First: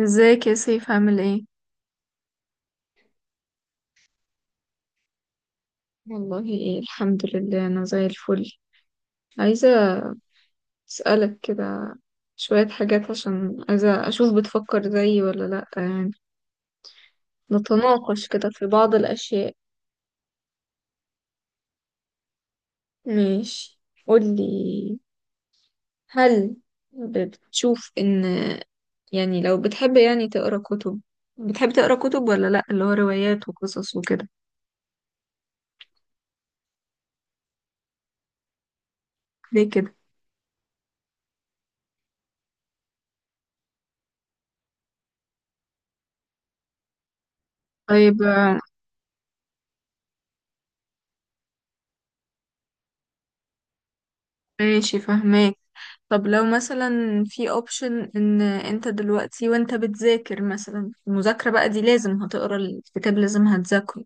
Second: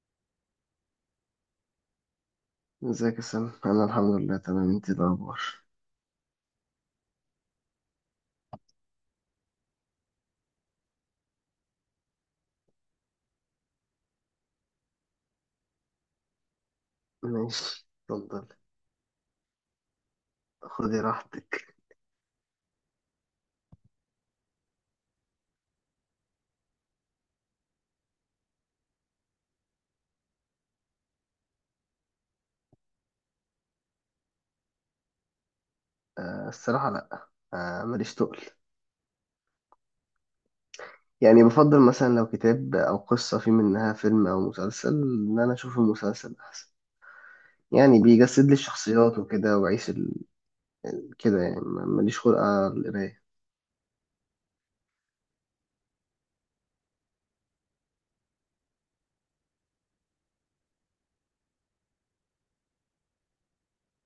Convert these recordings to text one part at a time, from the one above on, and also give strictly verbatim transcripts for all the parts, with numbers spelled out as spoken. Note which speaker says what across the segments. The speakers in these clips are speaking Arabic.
Speaker 1: ازيك يا سيف، عامل ايه؟
Speaker 2: ازيك يا سلام، انا الحمد لله تمام. انت إيه الاخبار؟
Speaker 1: والله إيه الحمد لله، أنا زي الفل. عايزة أسألك كده شوية حاجات، عشان عايزة أشوف بتفكر زيي ولا لأ يعني.
Speaker 2: ماشي،
Speaker 1: نتناقش
Speaker 2: اتفضل.
Speaker 1: كده في بعض الأشياء.
Speaker 2: خدي راحتك.
Speaker 1: ماشي. قولي. هل بتشوف إن، يعني لو بتحب يعني تقرأ كتب، بتحب تقرأ كتب ولا لأ، اللي هو روايات وقصص وكده؟
Speaker 2: أه، الصراحه لا. أه، ماليش تقل.
Speaker 1: ليه كده؟
Speaker 2: يعني بفضل مثلا لو كتاب او قصه في منها فيلم او مسلسل ان انا اشوف المسلسل احسن. يعني
Speaker 1: طيب.
Speaker 2: بيجسد لي الشخصيات وكده واعيش ال... كده يعني ما- ماليش خلق على القرايه.
Speaker 1: ماشي، فهماك. طب لو مثلا في اوبشن ان انت دلوقتي وانت بتذاكر مثلا، المذاكرة بقى دي لازم هتقرا الكتاب لازم هتذاكره،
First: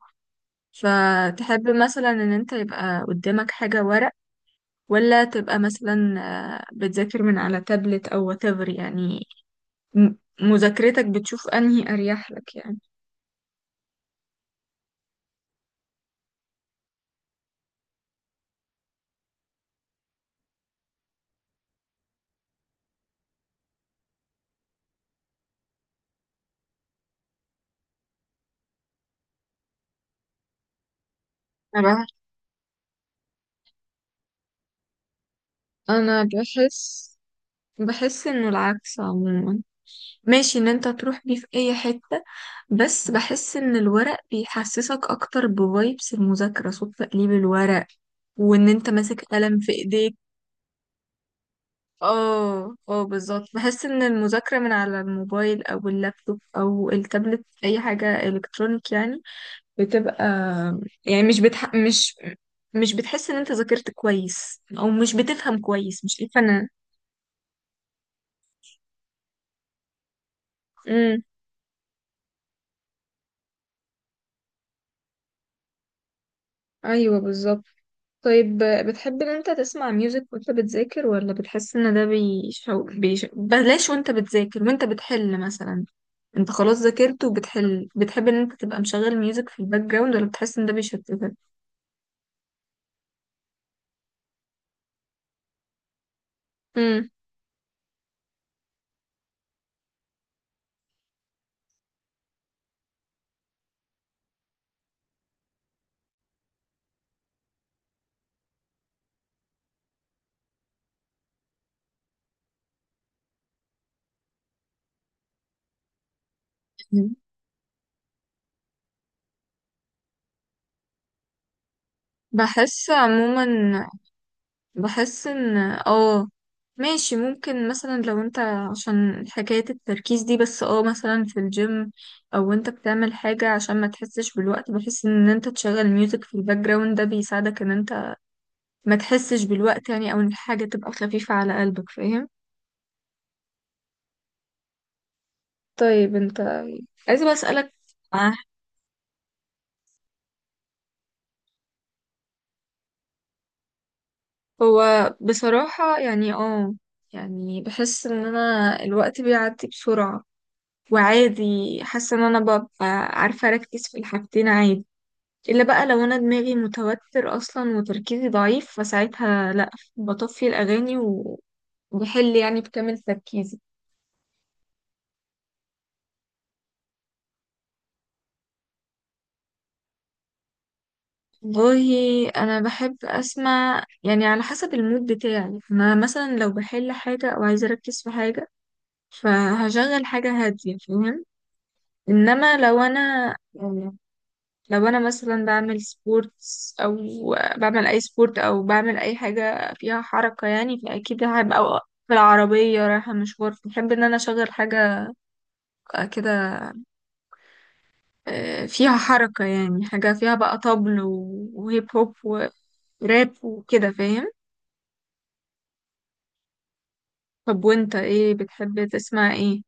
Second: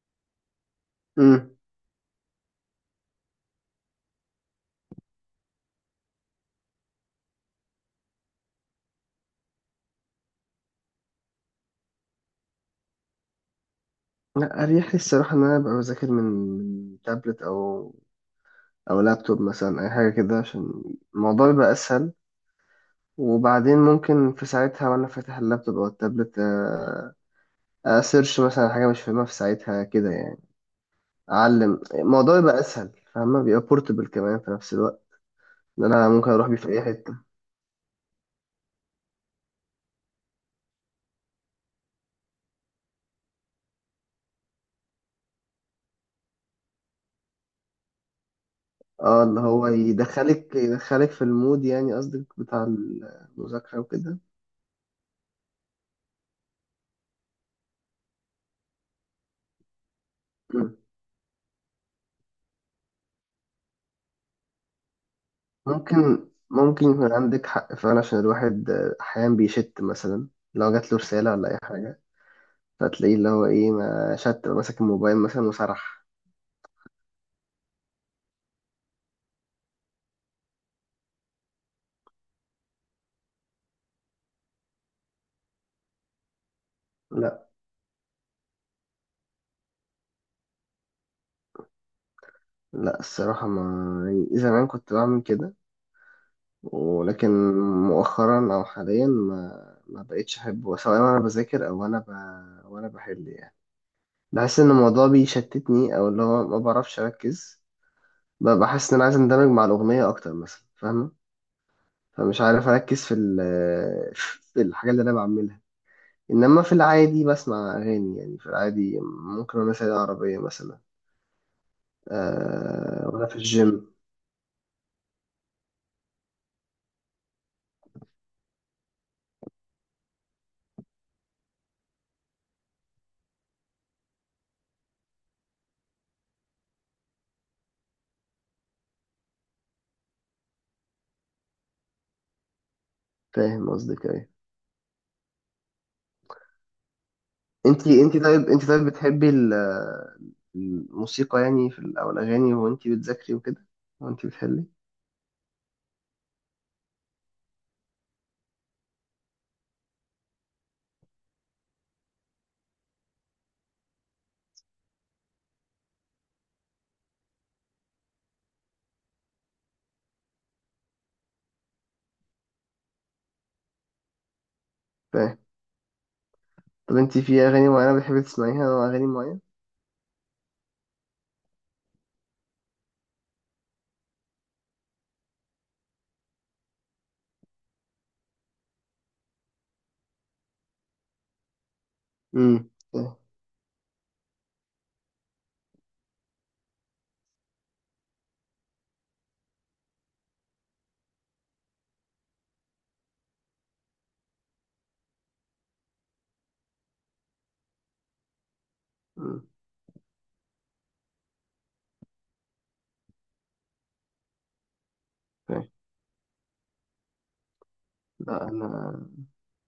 Speaker 2: امم.
Speaker 1: فتحب مثلا ان انت يبقى قدامك حاجة ورق، ولا تبقى مثلا آه، بتذاكر من على تابلت او whatever يعني؟ م- مذاكرتك بتشوف انهي اريح لك يعني؟
Speaker 2: لا اريح لي الصراحه ان انا ابقى بذاكر من من تابلت او او لابتوب مثلا اي حاجه كده عشان الموضوع يبقى اسهل. وبعدين ممكن في ساعتها وانا فاتح اللابتوب او التابلت، آه، اسيرش مثلا على حاجه مش فاهمها في ساعتها كده يعني اعلم
Speaker 1: انا بح-
Speaker 2: الموضوع يبقى اسهل، فاهمه. بيبقى بورتبل كمان في نفس الوقت، ان انا
Speaker 1: أنا
Speaker 2: ممكن اروح بيه في اي
Speaker 1: بحس،
Speaker 2: حته.
Speaker 1: بحس انه العكس عموما. ماشي ان انت تروح بيه في اي حتة، بس بحس ان الورق بيحسسك اكتر بفايبس المذاكرة، صوت تقليب الورق، وان انت ماسك
Speaker 2: اه، اللي
Speaker 1: قلم
Speaker 2: هو
Speaker 1: في ايديك.
Speaker 2: يدخلك يدخلك في المود، يعني قصدك بتاع
Speaker 1: اه، اه، بالظبط.
Speaker 2: المذاكره
Speaker 1: بحس ان
Speaker 2: وكده.
Speaker 1: المذاكرة من على الموبايل او اللابتوب او التابلت اي حاجة الكترونيك يعني بتبقى،
Speaker 2: مم.
Speaker 1: يعني مش بتح... مش مش بتحس ان انت ذاكرت كويس او مش بتفهم كويس، مش
Speaker 2: ممكن
Speaker 1: عارفة انا.
Speaker 2: ممكن يكون عندك حق فعلا، عشان الواحد آه، احيانا بيشت مثلا لو جات له
Speaker 1: امم
Speaker 2: رساله ولا اي حاجه. فتلاقيه اللي هو ايه، ما شت ماسك الموبايل مثلا وسرح.
Speaker 1: ايوه بالظبط. طيب. بتحب ان انت تسمع ميوزك وانت بتذاكر، ولا بتحس ان ده بيشو... بيش... بلاش، وانت بتذاكر وانت بتحل مثلا، انت خلاص ذاكرت وبتحل، بتحب ان انت تبقى مشغل ميوزك في الباك جراوند، ولا بتحس ان ده بيشتتك؟
Speaker 2: لا الصراحة ما، يعني زمان كنت بعمل كده،
Speaker 1: امم
Speaker 2: ولكن مؤخرا أو حاليا ما ما بقتش أحبه، سواء وأنا بذاكر أو وأنا ب... وأنا بحل يعني. بحس إن الموضوع بيشتتني، أو اللي هو ما بعرفش أركز. ب- بحس إن أنا عايز أندمج مع الأغنية أكتر مثلا، فاهمة. فمش عارف أركز في ال... في الحاجة اللي أنا بعملها. إنما في العادي بسمع أغاني، يعني في العادي ممكن وأنا سايق العربية مثلا،
Speaker 1: بحس
Speaker 2: أه... وأنا في
Speaker 1: عموما،
Speaker 2: الجيم.
Speaker 1: بحس ان اه ماشي، ممكن مثلا لو انت عشان حكاية التركيز دي، بس اه مثلا في الجيم او انت بتعمل حاجة عشان ما تحسش بالوقت، بحس ان انت تشغل ميوزك في الباك جراوند ده بيساعدك ان انت ما تحسش بالوقت يعني، او ان الحاجة تبقى خفيفة على قلبك، فاهم؟
Speaker 2: فاهم قصدك إيه.
Speaker 1: طيب. انت، عايزة بقى اسألك.
Speaker 2: انت انت
Speaker 1: آه،
Speaker 2: طيب انت طيب بتحبي ال- الموسيقى، يعني في ال- او الاغاني، وانت بتذاكري وكده، وانت بتحلي.
Speaker 1: هو بصراحة يعني اه يعني بحس ان انا الوقت بيعدي بسرعة، وعادي. حاسة ان انا ببقى عارفة اركز في الحاجتين عادي، الا بقى لو انا دماغي متوتر اصلا وتركيزي ضعيف فساعتها لا، بطفي الاغاني وبحل يعني بكامل تركيزي.
Speaker 2: فاهم. طب انت في اغاني معينه بتحبي تسمعيها او اغاني معينه؟
Speaker 1: والله انا بحب اسمع يعني على حسب المود بتاعي. انا مثلا لو بحل حاجه او عايزه اركز في حاجه فهشغل حاجه هاديه، فاهم؟ انما
Speaker 2: امم،
Speaker 1: لو انا،
Speaker 2: فاهم.
Speaker 1: يعني لو انا مثلا بعمل سبورتس او بعمل اي سبورت او بعمل اي حاجه فيها حركه يعني، فاكيد هبقى، أو في العربيه رايحه مشوار، بحب ان انا اشغل حاجه كده آه، فيها حركه،
Speaker 2: امم،
Speaker 1: يعني حاجه فيها بقى طبل و- وهيب هوب وراب وكده، فاهم؟
Speaker 2: فاهم.
Speaker 1: طب وانت ايه
Speaker 2: لا
Speaker 1: بتحب
Speaker 2: انا
Speaker 1: تسمع ايه؟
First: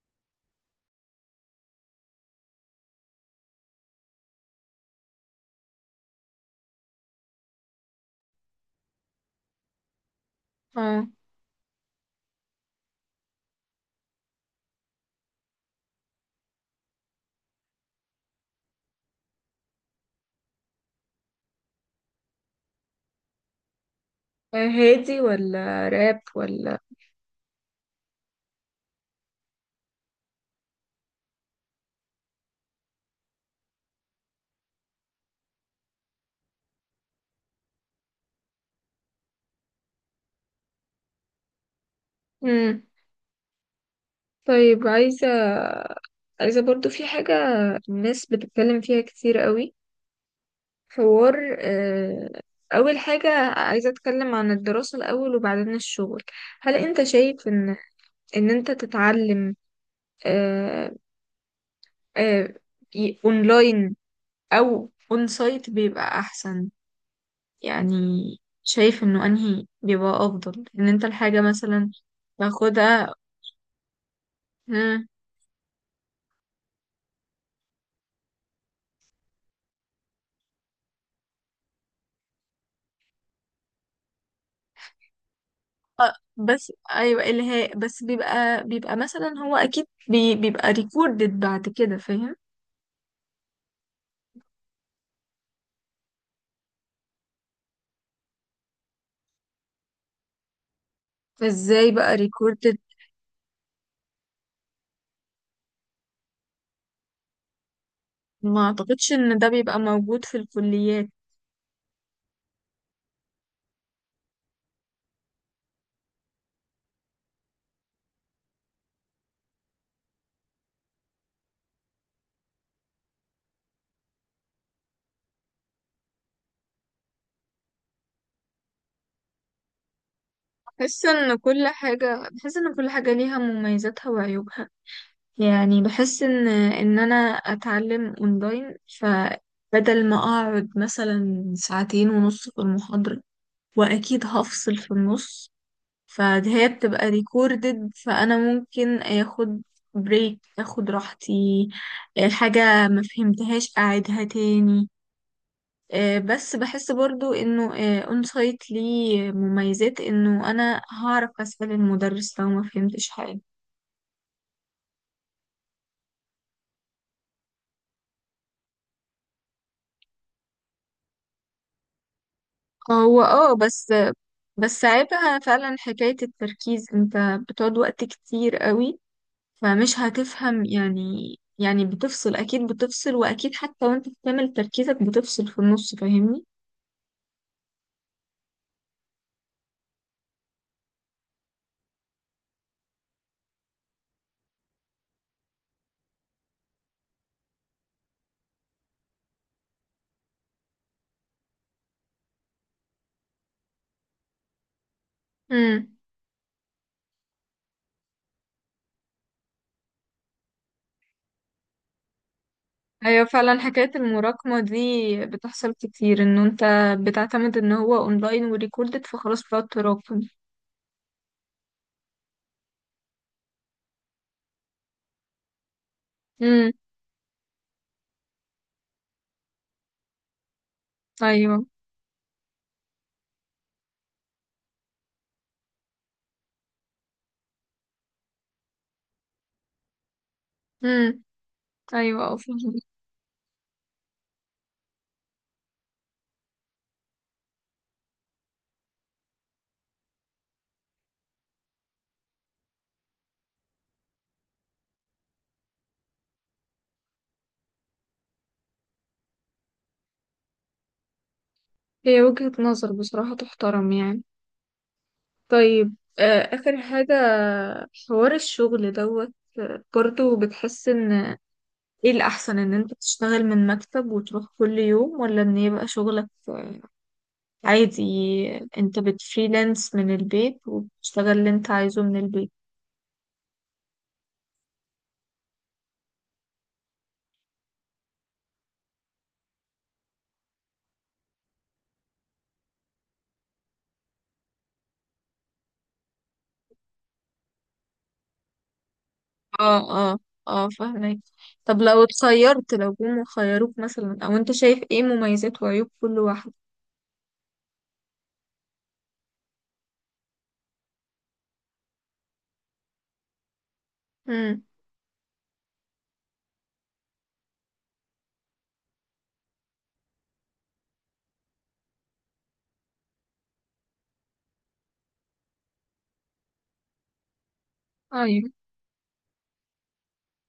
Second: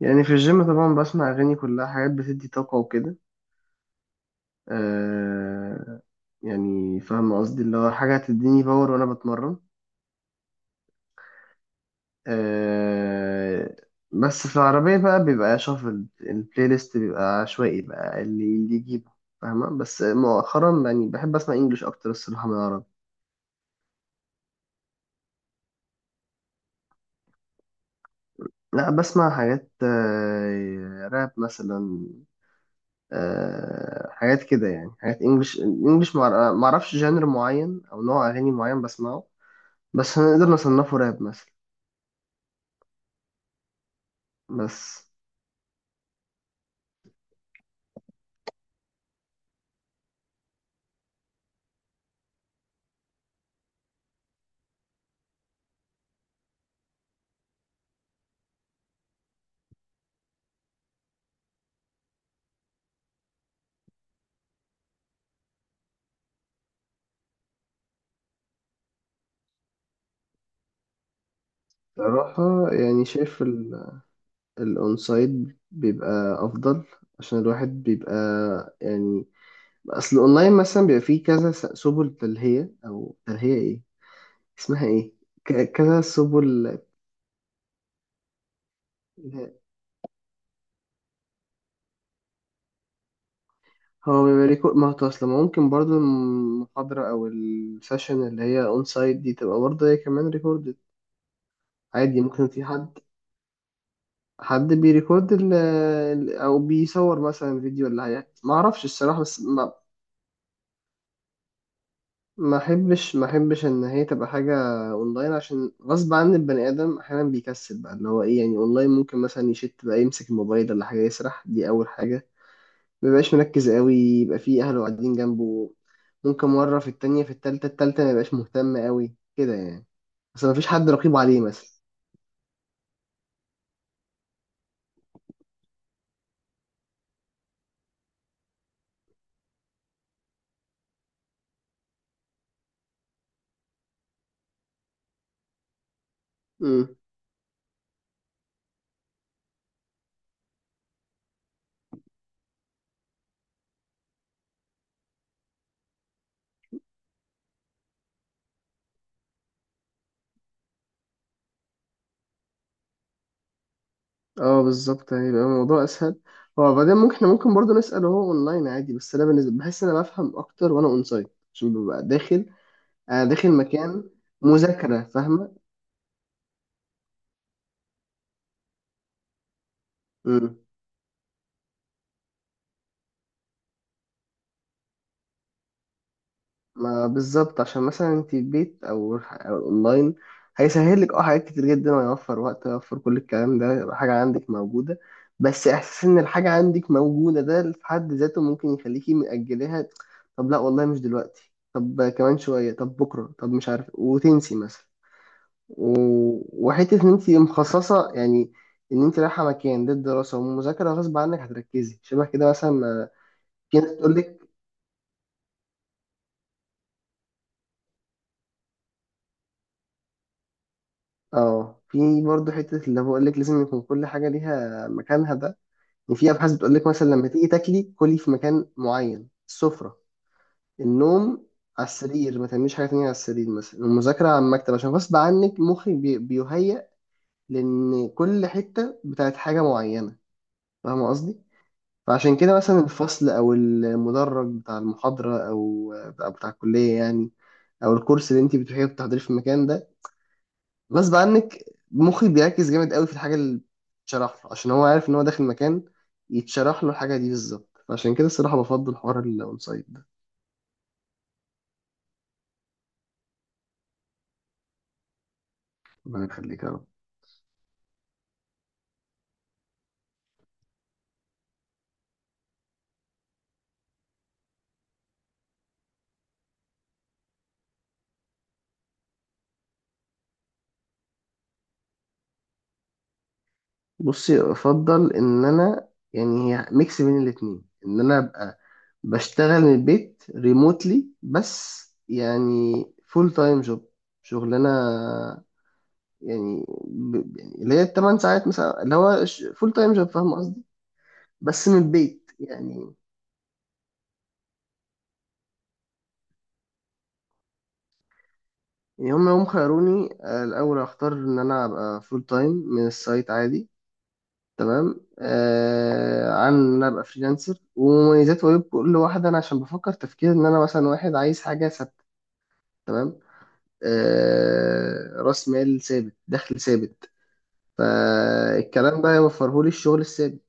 Speaker 2: يعني في الجيم طبعا بسمع اغاني كلها حاجات بتدي طاقه وكده. آه. يعني فاهم قصدي، اللي هو حاجه هتديني باور وانا بتمرن.
Speaker 1: اه
Speaker 2: آه. بس في العربية بقى، بيبقى شافل البلاي ليست، بيبقى عشوائي بقى اللي اللي يجيبه. فاهمة. بس مؤخرا يعني بحب أسمع إنجليش أكتر الصراحة من العربي.
Speaker 1: هادي ولا راب ولا؟
Speaker 2: لا بسمع حاجات، آه، راب مثلا. آه، حاجات كده يعني حاجات إنجليش إنجليش، معر- معرفش جانر معين أو نوع أغاني معين بسمعه، بس هنقدر نصنفه راب مثلا.
Speaker 1: امم طيب.
Speaker 2: بس.
Speaker 1: عايزة عايزة برضو في حاجة الناس بتتكلم فيها كتير قوي، حوار آه، أول حاجة عايزة أتكلم عن الدراسة الأول وبعدين الشغل. هل أنت شايف إن إن أنت تتعلم آه، آه، ي- أونلاين أو أون سايت بيبقى أحسن؟ يعني شايف انه انهي بيبقى افضل ان انت الحاجة مثلا
Speaker 2: صراحة يعني
Speaker 1: تاخدها؟
Speaker 2: شايف
Speaker 1: مم.
Speaker 2: الاونسايد بيبقى افضل. عشان الواحد بيبقى، يعني، اصل الاونلاين مثلا بيبقى فيه كذا س- سبل تلهية، او تلهية ايه اسمها ايه، ك- كذا
Speaker 1: آه، بس
Speaker 2: سبل.
Speaker 1: ايوه الهاء، بس بيبقى بيبقى مثلا، هو اكيد بي بيبقى ريكوردد بعد كده، فاهم؟
Speaker 2: هو بيبقى ريكو- ما هو اصل ما ممكن برضو المحاضرة او السيشن اللي هي اون سايت دي تبقى برضه هي كمان ريكوردد.
Speaker 1: فازاي بقى
Speaker 2: عادي ممكن في
Speaker 1: ريكوردد؟
Speaker 2: حد، حد بيريكورد ال- ال- او بيصور مثلا فيديو، اللي هي ما
Speaker 1: ما
Speaker 2: اعرفش
Speaker 1: اعتقدش
Speaker 2: الصراحة،
Speaker 1: ان
Speaker 2: بس.
Speaker 1: ده بيبقى موجود في الكليات.
Speaker 2: ما احبش ما احبش ان هي تبقى حاجه اونلاين، عشان غصب عن البني ادم احيانا بيكسل بقى، اللي هو ايه يعني، اونلاين ممكن مثلا يشت بقى يمسك الموبايل ولا حاجه يسرح، دي اول حاجه. ما بيبقاش مركز قوي، يبقى في اهله قاعدين جنبه. ممكن مره في التانية في التالتة التالتة ما يبقاش مهتم قوي كده يعني. بس ما فيش حد
Speaker 1: بحس
Speaker 2: رقيب
Speaker 1: ان
Speaker 2: عليه
Speaker 1: كل
Speaker 2: مثلا.
Speaker 1: حاجة بحس ان كل حاجة ليها مميزاتها وعيوبها. يعني بحس ان ان انا اتعلم اونلاين، ف بدل ما اقعد مثلا ساعتين ونص في المحاضرة واكيد هفصل في النص، فهي
Speaker 2: امم.
Speaker 1: بتبقى ريكوردد فانا ممكن اخد بريك، اخد راحتي، الحاجة ما فهمتهاش اعيدها تاني. آه، بس بحس برضو انه اون سايت ليه مميزات، انه انا هعرف اسأل المدرس لو ما فهمتش حاجة.
Speaker 2: اه بالظبط، يعني يبقى الموضوع اسهل. هو بعدين ممكن، احنا ممكن برضه نسال، هو اونلاين عادي، بس انا بالنسبه بحس ان انا بفهم اكتر وانا اون سايت، عشان ببقى داخل،
Speaker 1: هو
Speaker 2: انا داخل
Speaker 1: اه بس
Speaker 2: مكان
Speaker 1: بس
Speaker 2: مذاكرة،
Speaker 1: عيبها
Speaker 2: فاهمة.
Speaker 1: فعلا حكاية التركيز، انت بتقعد وقت كتير قوي فمش
Speaker 2: مم.
Speaker 1: هتفهم يعني. يعني بتفصل، اكيد بتفصل، واكيد حتى وانت بتعمل تركيزك بتفصل في النص، فاهمني؟
Speaker 2: ما بالظبط، عشان مثلا انت البيت او أو اونلاين هيسهل لك اه حاجات كتير جدا، ويوفر وقت ويوفر كل الكلام ده، يبقى حاجة عندك موجودة. بس احساس ان الحاجة عندك موجودة ده في حد ذاته ممكن يخليكي مأجلها. طب لا والله مش دلوقتي، طب كمان شوية، طب بكرة، طب مش عارف، وتنسي مثلا.
Speaker 1: امم.
Speaker 2: و... وحتة ان انت مخصصة يعني، ان انت رايحة مكان ده الدراسة والمذاكرة، غصب عنك هتركزي شبه كده مثلا ما-
Speaker 1: ايوه فعلا،
Speaker 2: في
Speaker 1: حكاية
Speaker 2: ناس تقول لك.
Speaker 1: المراكمة دي بتحصل كتير، ان انت بتعتمد ان هو اونلاين وريكوردد فخلاص بتقعد تراكم.
Speaker 2: اه في برضه حتة، اللي بقول لك لازم يكون كل حاجة ليها مكانها ده. وفي أبحاث
Speaker 1: امم.
Speaker 2: بتقول لك مثلا لما تيجي تاكلي كلي في مكان معين، السفرة. النوم
Speaker 1: ايوه.
Speaker 2: على السرير، ما تعمليش حاجة تانية على السرير مثلا. المذاكرة على المكتب، عشان غصب عنك مخك بي- بيهيأ لأن كل حتة بتاعت حاجة معينة. فاهمة
Speaker 1: امم.
Speaker 2: قصدي؟
Speaker 1: ايوه، أه،
Speaker 2: فعشان كده مثلا
Speaker 1: فعلا.
Speaker 2: الفصل أو المدرج بتاع المحاضرة أو بتاع بتاع الكلية يعني، أو الكورس اللي أنت بتروحيه بتحضريه في المكان ده، غصب عنك مخي بيركز جامد قوي في الحاجة اللي بتشرح له، عشان هو عارف ان هو داخل مكان يتشرح له الحاجة دي بالظبط. فعشان كده الصراحة بفضل حوار الاون سايد ده.
Speaker 1: هي وجهة نظر بصراحة تحترم يعني. طيب.
Speaker 2: ربنا
Speaker 1: آه،
Speaker 2: يخليك يا
Speaker 1: اخر
Speaker 2: رب.
Speaker 1: حاجة، حوار الشغل دوت. آه، برضو بتحس ان ايه الأحسن، ان انت تشتغل من مكتب وتروح كل يوم، ولا ان يبقى شغلك آه، عادي انت بتفريلانس من البيت وبتشتغل اللي انت عايزه من البيت؟
Speaker 2: بصي، افضل ان انا، يعني، هي ميكس بين الاتنين، ان انا ابقى بشتغل من البيت ريموتلي، بس يعني فول تايم جوب، شغلانه، يعني ب- يعني اللي هي الثمان ساعات مثلا، اللي هو فول
Speaker 1: اه،
Speaker 2: تايم جوب،
Speaker 1: اه،
Speaker 2: فاهم قصدي.
Speaker 1: اه، فاهمك.
Speaker 2: بس من
Speaker 1: طب لو
Speaker 2: البيت
Speaker 1: اتخيرت،
Speaker 2: يعني.
Speaker 1: لو جم خيروك مثلا، او انت شايف ايه مميزات وعيوب كل واحد؟
Speaker 2: يوم يوم خيروني، آه، الأول أختار إن أنا أبقى فول تايم من السايت عادي.
Speaker 1: امم.
Speaker 2: تمام، آه عن إن أنا أبقى فريلانسر. ومميزات وعيوب كل واحدة، أنا عشان بفكر تفكير إن أنا مثلا واحد عايز حاجة ثابتة، تمام. آه، رأس مال ثابت، دخل ثابت.
Speaker 1: ايوه.
Speaker 2: فالكلام ده يوفرهولي الشغل الثابت.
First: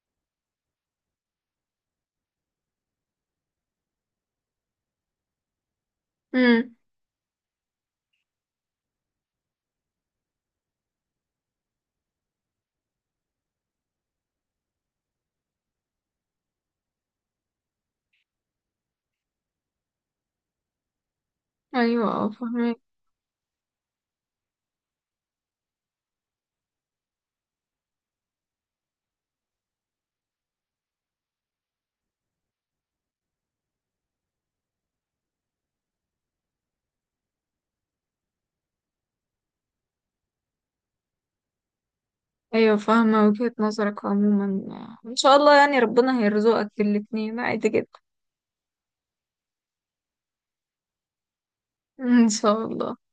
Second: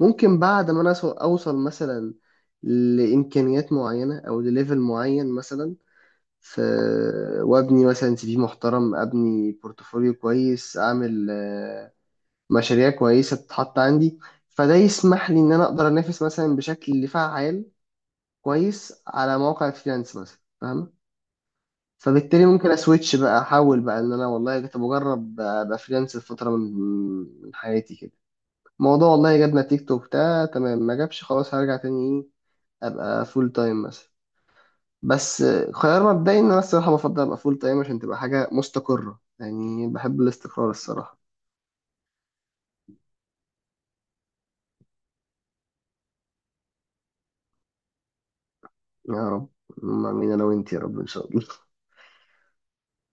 Speaker 2: ممكن بعد ما أنا أسو- أوصل مثلا لإمكانيات معينة أو لليفل معين مثلا في،
Speaker 1: امم.
Speaker 2: وابني مثلا سي في محترم، ابني بورتفوليو كويس، اعمل آه، مشاريع كويسه تتحط عندي، فده يسمح لي ان انا اقدر انافس مثلا بشكل فعال كويس على مواقع فريلانس مثلا، فاهم.
Speaker 1: ايوه. اه،
Speaker 2: فبالتالي ممكن
Speaker 1: فاهمك.
Speaker 2: اسويتش بقى، احاول بقى ان انا، والله كنت بجرب ابقى فريلانس لفتره من من حياتي كده. الموضوع والله جاب نتيجته وبتاع تمام ما جابش، خلاص هرجع تاني ايه، ابقى فول تايم مثلا. بس خيار مبدئي ان انا الصراحه بفضل ابقى فول تايم، عشان تبقى حاجه مستقره يعني، بحب الاستقرار الصراحه.
Speaker 1: ايوه فاهمة وجهة نظرك عموما، ان شاء الله يعني، ربنا هيرزقك الاتنين عادي جدا.
Speaker 2: يا رب. ما مين انا وانت يا رب، ان شاء الله.
Speaker 1: ان شاء الله.